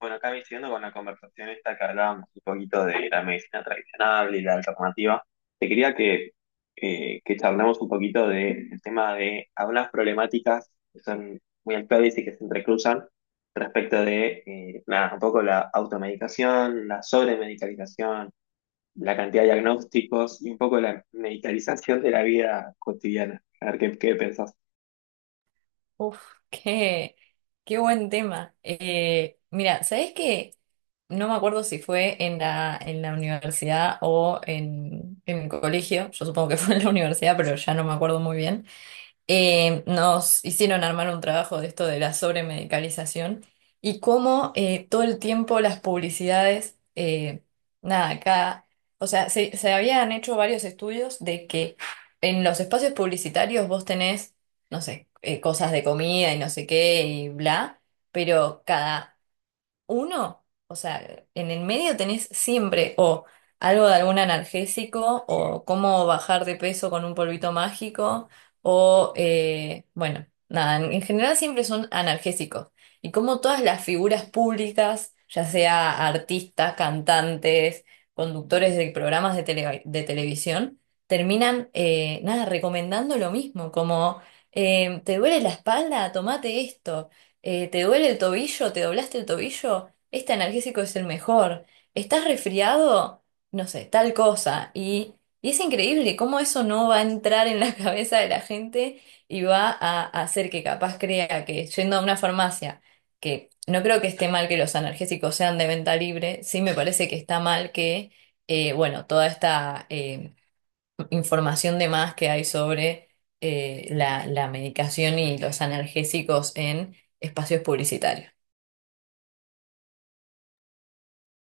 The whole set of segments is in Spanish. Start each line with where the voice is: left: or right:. left: Bueno, acá me siguiendo con la conversación esta que hablábamos un poquito de la medicina tradicional y la alternativa, te quería que charlemos un poquito del tema de algunas problemáticas que son muy actuales y que se entrecruzan respecto de nada, un poco la automedicación, la sobremedicalización, la cantidad de diagnósticos y un poco la medicalización de la vida cotidiana. A ver qué, qué pensás.
right: Uf, qué, qué buen tema. Mira, ¿sabés qué? No me acuerdo si fue en la universidad o en el colegio. Yo supongo que fue en la universidad, pero ya no me acuerdo muy bien. Nos hicieron armar un trabajo de esto de la sobremedicalización y cómo todo el tiempo las publicidades, nada, acá, o sea, se habían hecho varios estudios de que en los espacios publicitarios vos tenés, no sé, cosas de comida y no sé qué y bla, pero cada uno, o sea, en el medio tenés siempre o algo de algún analgésico o cómo bajar de peso con un polvito mágico o, bueno, nada, en general siempre son analgésicos. Y como todas las figuras públicas, ya sea artistas, cantantes, conductores de programas de, de televisión, terminan, nada, recomendando lo mismo, como, ¿te duele la espalda? Tomate esto. ¿Te duele el tobillo? ¿Te doblaste el tobillo? Este analgésico es el mejor. ¿Estás resfriado? No sé, tal cosa. Y es increíble cómo eso no va a entrar en la cabeza de la gente y va a hacer que capaz crea que yendo a una farmacia, que no creo que esté mal que los analgésicos sean de venta libre, sí me parece que está mal que, bueno, toda esta información de más que hay sobre la medicación y los analgésicos en espacios publicitarios.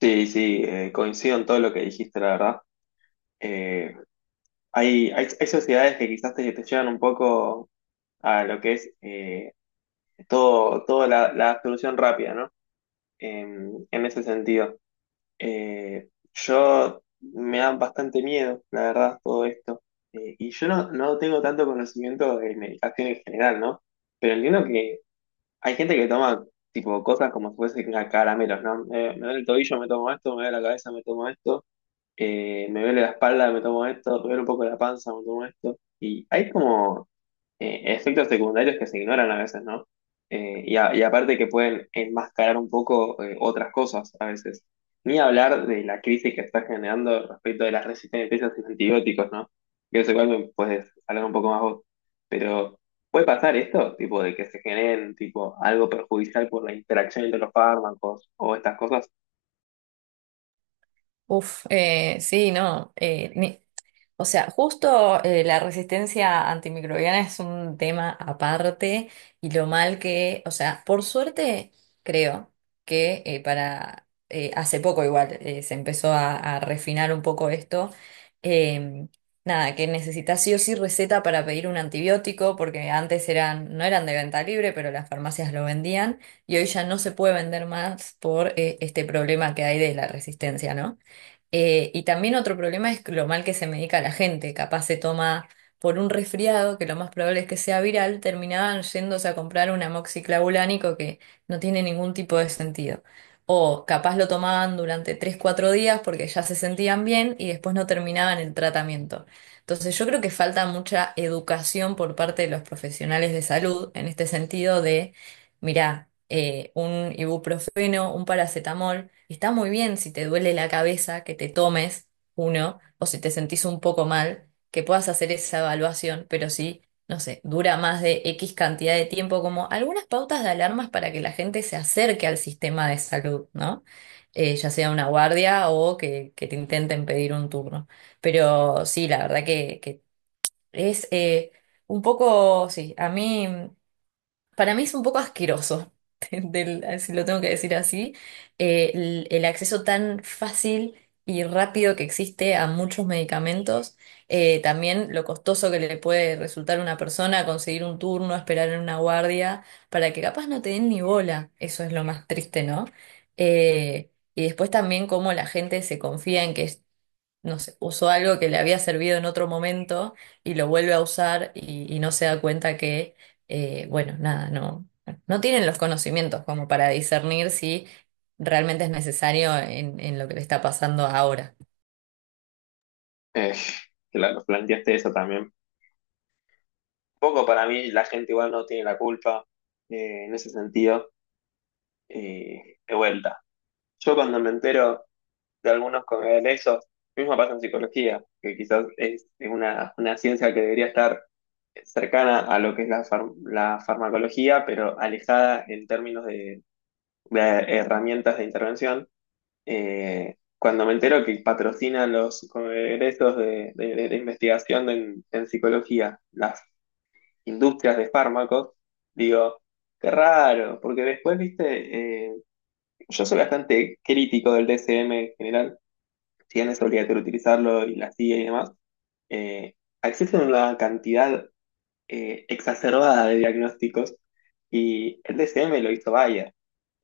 left: Sí, sí, coincido en todo lo que dijiste, la verdad. Eh, hay sociedades que quizás te, te llevan un poco a lo que es todo, toda la, la solución rápida, ¿no? En ese sentido. Eh, yo me da bastante miedo, la verdad, todo esto. Y yo no, no tengo tanto conocimiento de medicación en general, ¿no? Pero entiendo que hay gente que toma tipo cosas como si fuesen caramelos, ¿no? Me duele el tobillo, me tomo esto, me duele la cabeza, me tomo esto me duele la espalda, me tomo esto, me duele un poco la panza, me tomo esto. Y hay como efectos secundarios que se ignoran a veces, ¿no? Y aparte que pueden enmascarar un poco otras cosas a veces. Ni hablar de la crisis que está generando respecto de las resistencias a los antibióticos, ¿no? Que eso igual me puedes hablar un poco más vos. Pero puede pasar esto, tipo, de que se generen tipo algo perjudicial por la interacción entre los fármacos o estas cosas.
right: Uf, sí, no. O sea, justo la resistencia antimicrobiana es un tema aparte y lo mal que, o sea, por suerte creo que para, hace poco igual se empezó a refinar un poco esto, eh, nada, que necesitas sí o sí receta para pedir un antibiótico porque antes eran, no eran de venta libre, pero las farmacias lo vendían y hoy ya no se puede vender más por este problema que hay de la resistencia, ¿no? Y también otro problema es lo mal que se medica la gente. Capaz se toma por un resfriado, que lo más probable es que sea viral, terminaban yéndose a comprar un amoxiclavulánico que no tiene ningún tipo de sentido. O capaz lo tomaban durante tres cuatro días porque ya se sentían bien y después no terminaban el tratamiento. Entonces yo creo que falta mucha educación por parte de los profesionales de salud en este sentido de mirá, un ibuprofeno, un paracetamol, está muy bien si te duele la cabeza que te tomes uno o si te sentís un poco mal, que puedas hacer esa evaluación, pero sí, no sé, dura más de X cantidad de tiempo, como algunas pautas de alarmas para que la gente se acerque al sistema de salud, ¿no? Ya sea una guardia o que te intenten pedir un turno. Pero sí, la verdad que es un poco, sí, a mí... Para mí es un poco asqueroso, si lo tengo que decir así, el acceso tan fácil y rápido que existe a muchos medicamentos, también lo costoso que le puede resultar a una persona conseguir un turno, esperar en una guardia, para que capaz no te den ni bola, eso es lo más triste, ¿no? Y después también cómo la gente se confía en que no sé, usó algo que le había servido en otro momento y lo vuelve a usar y no se da cuenta que, bueno, nada, no, no tienen los conocimientos como para discernir si realmente es necesario en lo que le está pasando ahora.
left: Eh, claro, planteaste eso también. Poco para mí la gente igual no tiene la culpa en ese sentido. Eh, de vuelta. Yo cuando me entero de algunos de eso, mismo pasa en psicología, que quizás es una ciencia que debería estar cercana a lo que es la, la farmacología, pero alejada en términos de herramientas de intervención. Cuando me entero que patrocinan los congresos de, de investigación en psicología, la industrias de fármacos, digo, qué raro, porque después, viste, yo soy bastante crítico del DSM en general, si bien es obligatorio utilizarlo y la CIA y demás, eh, existe una cantidad exacerbada de diagnósticos y el DSM lo hizo Bayer.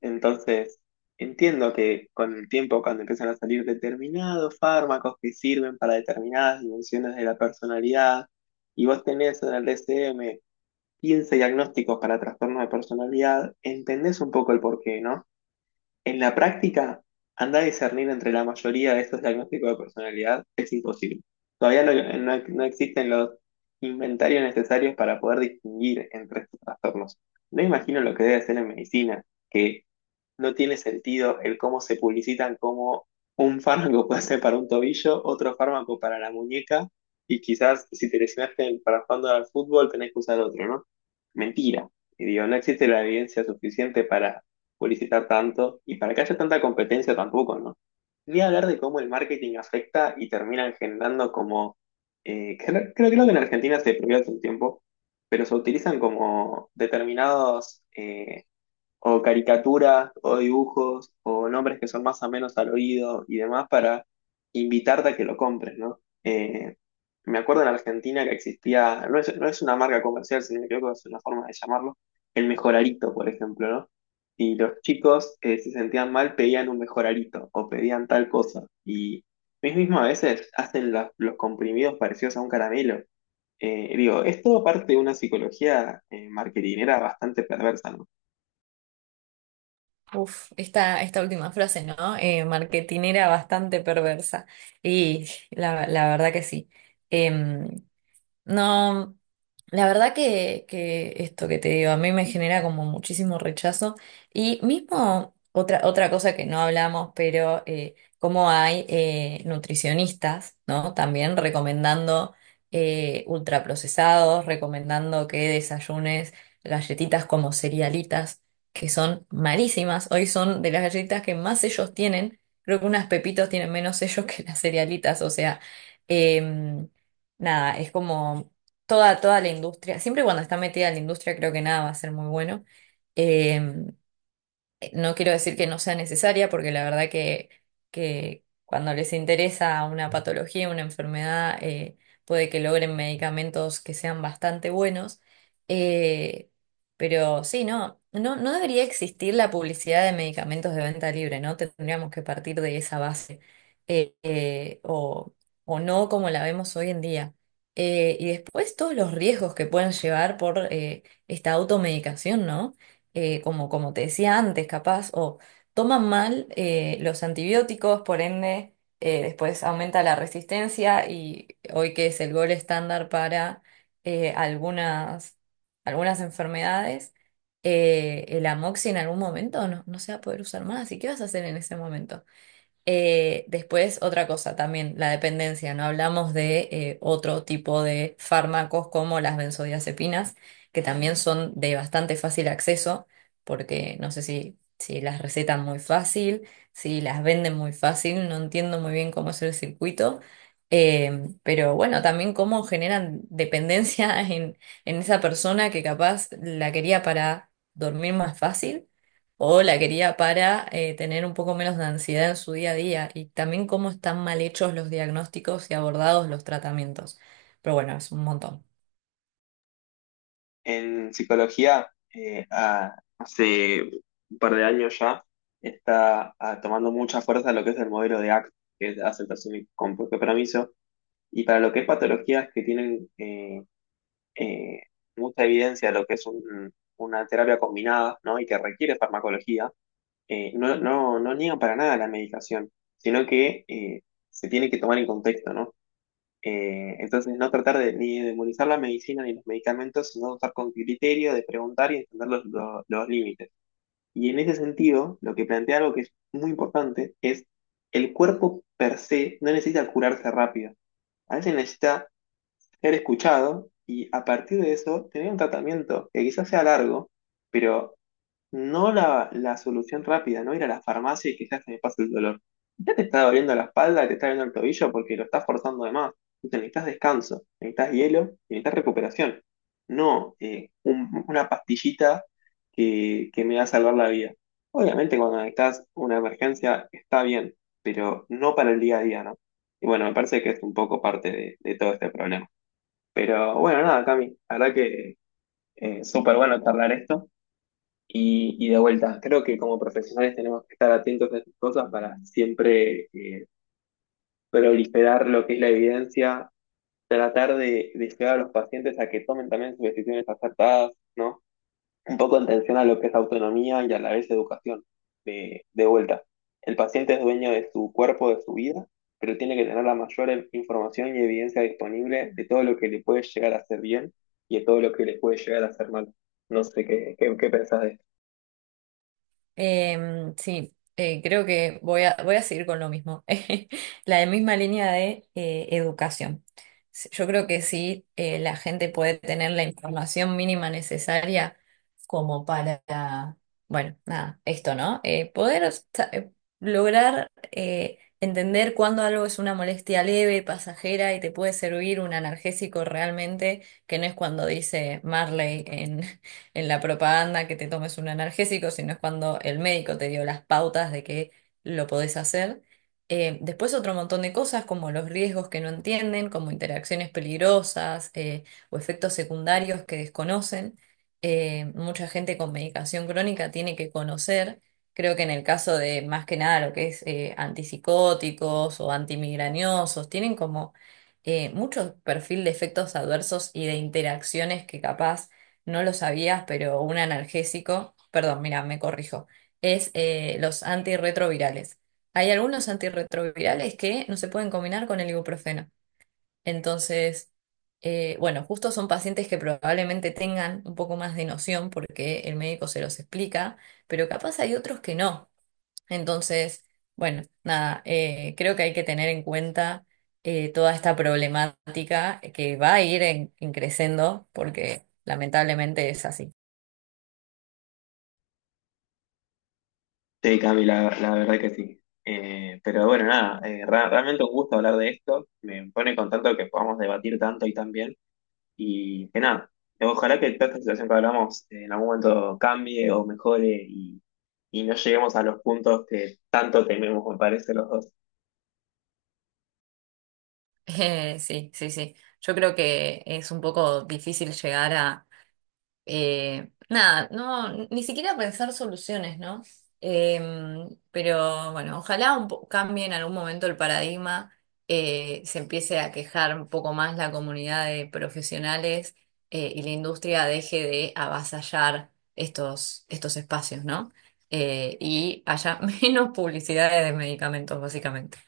left: Entonces, entiendo que con el tiempo, cuando empiezan a salir determinados fármacos que sirven para determinadas dimensiones de la personalidad, y vos tenés en el DSM 15 diagnósticos para trastornos de personalidad, entendés un poco el porqué, ¿no? En la práctica, anda a discernir entre la mayoría de estos diagnósticos de personalidad es imposible. Todavía no, no existen los inventarios necesarios para poder distinguir entre estos trastornos. No imagino lo que debe ser en medicina, que no tiene sentido el cómo se publicitan como un fármaco puede ser para un tobillo, otro fármaco para la muñeca, y quizás si te lesionaste para jugando al fútbol tenés que usar otro, ¿no? Mentira. Y digo, no existe la evidencia suficiente para publicitar tanto y para que haya tanta competencia tampoco, ¿no? Ni hablar de cómo el marketing afecta y terminan generando como, creo, creo que en Argentina se prohibió hace un tiempo, pero se utilizan como determinados... o caricaturas o dibujos o nombres que son más o menos al oído y demás para invitarte a que lo compres, ¿no? Me acuerdo en Argentina que existía, no es, no es una marca comercial, si no me equivoco, es una forma de llamarlo, el mejorarito, por ejemplo, ¿no? Y los chicos se sentían mal, pedían un mejorarito o pedían tal cosa. Y ellos mismos a veces hacen los comprimidos parecidos a un caramelo. Digo, es todo parte de una psicología marketinera bastante perversa, ¿no?
right: Uf, esta última frase, ¿no? Marketinera bastante perversa. Y la verdad que sí. Em, No, la verdad que esto que te digo, a mí me genera como muchísimo rechazo. Y mismo otra cosa que no hablamos, pero como hay nutricionistas, ¿no? También recomendando ultraprocesados, recomendando que desayunes galletitas como cerealitas, que son malísimas. Hoy son de las galletitas que más sellos tienen. Creo que unas pepitos tienen menos sellos que las cerealitas, o sea. em, Nada, es como toda la industria, siempre cuando está metida en la industria creo que nada va a ser muy bueno. Em, No quiero decir que no sea necesaria, porque la verdad que cuando les interesa una patología, una enfermedad, puede que logren medicamentos que sean bastante buenos. Eh, pero sí, no, no, no debería existir la publicidad de medicamentos de venta libre, ¿no? Tendríamos que partir de esa base. Eh, eh, o, o no como la vemos hoy en día. Y después todos los riesgos que pueden llevar por esta automedicación, ¿no? Como, como te decía antes, capaz, o toman mal los antibióticos, por ende, después aumenta la resistencia y hoy que es el gol estándar para algunas, algunas enfermedades, el amoxi en algún momento no, no se va a poder usar más. ¿Y qué vas a hacer en ese momento? Después, otra cosa también, la dependencia. No hablamos de otro tipo de fármacos como las benzodiazepinas, que también son de bastante fácil acceso, porque no sé si, si las recetan muy fácil, si las venden muy fácil, no entiendo muy bien cómo es el circuito. Pero bueno, también cómo generan dependencia en esa persona que capaz la quería para dormir más fácil o la quería para tener un poco menos de ansiedad en su día a día y también cómo están mal hechos los diagnósticos y abordados los tratamientos. Pero bueno, es un montón.
left: En psicología, hace un par de años ya, está tomando mucha fuerza lo que es el modelo de ACT, que es aceptación y con propio permiso, y para lo que es patologías que tienen eh, mucha evidencia de lo que es una terapia combinada, ¿no? Y que requiere farmacología, no, no, no niegan para nada la medicación, sino que se tiene que tomar en contexto, ¿no? Entonces, no tratar de, ni de demonizar la medicina ni los medicamentos, sino usar con criterio, de preguntar y entender los, los límites. Y en ese sentido, lo que plantea algo que es muy importante es el cuerpo per se no necesita curarse rápido. A veces necesita ser escuchado y a partir de eso tener un tratamiento que quizás sea largo, pero no la, la solución rápida, no ir a la farmacia y quizás se me pase el dolor. Ya te está doliendo la espalda, te está doliendo el tobillo porque lo estás forzando de más. Entonces necesitas descanso, necesitas hielo, necesitas recuperación. No una pastillita que me va a salvar la vida. Obviamente cuando necesitas una emergencia está bien, pero no para el día a día, ¿no? Y bueno, me parece que es un poco parte de todo este problema. Pero bueno, nada, Cami, la verdad que súper bueno charlar esto. Y de vuelta, creo que como profesionales tenemos que estar atentos a esas cosas para siempre proliferar lo que es la evidencia, tratar de llevar a los pacientes a que tomen también sus decisiones acertadas, ¿no? Un poco en tensión a lo que es autonomía y a la vez educación. De vuelta, el paciente es dueño de su cuerpo, de su vida, pero tiene que tener la mayor información y evidencia disponible de todo lo que le puede llegar a hacer bien y de todo lo que le puede llegar a hacer mal. No sé qué, qué, qué pensás de
right: Sí, creo que voy a, voy a seguir con lo mismo, la misma línea de educación. Yo creo que sí, la gente puede tener la información mínima necesaria como para, bueno, nada, esto, ¿no? Poder sa- lograr entender cuándo algo es una molestia leve, pasajera y te puede servir un analgésico realmente, que no es cuando dice Marley en la propaganda que te tomes un analgésico, sino es cuando el médico te dio las pautas de que lo podés hacer. Después otro montón de cosas como los riesgos que no entienden, como interacciones peligrosas o efectos secundarios que desconocen. Mucha gente con medicación crónica tiene que conocer. Creo que en el caso de más que nada lo que es antipsicóticos o antimigrañosos, tienen como mucho perfil de efectos adversos y de interacciones que capaz no lo sabías, pero un analgésico, perdón, mira, me corrijo, es los antirretrovirales. Hay algunos antirretrovirales que no se pueden combinar con el ibuprofeno. Entonces, bueno, justo son pacientes que probablemente tengan un poco más de noción porque el médico se los explica, pero capaz hay otros que no. Entonces, bueno, nada, creo que hay que tener en cuenta toda esta problemática que va a ir en creciendo porque lamentablemente es así.
left: Sí, Cami, la verdad que sí. Pero bueno, nada, realmente un gusto hablar de esto. Me pone contento que podamos debatir tanto y tan bien. Y que nada, ojalá que toda esta situación que hablamos en algún momento cambie o mejore y no lleguemos a los puntos que tanto tememos, me parece, los dos.
right: Sí, sí, sí. Yo creo que es un poco difícil llegar a, nada, no, ni siquiera pensar soluciones, ¿no? Pero bueno, ojalá cambie en algún momento el paradigma, se empiece a quejar un poco más la comunidad de profesionales, y la industria deje de avasallar estos espacios, ¿no? Y haya menos publicidades de medicamentos, básicamente.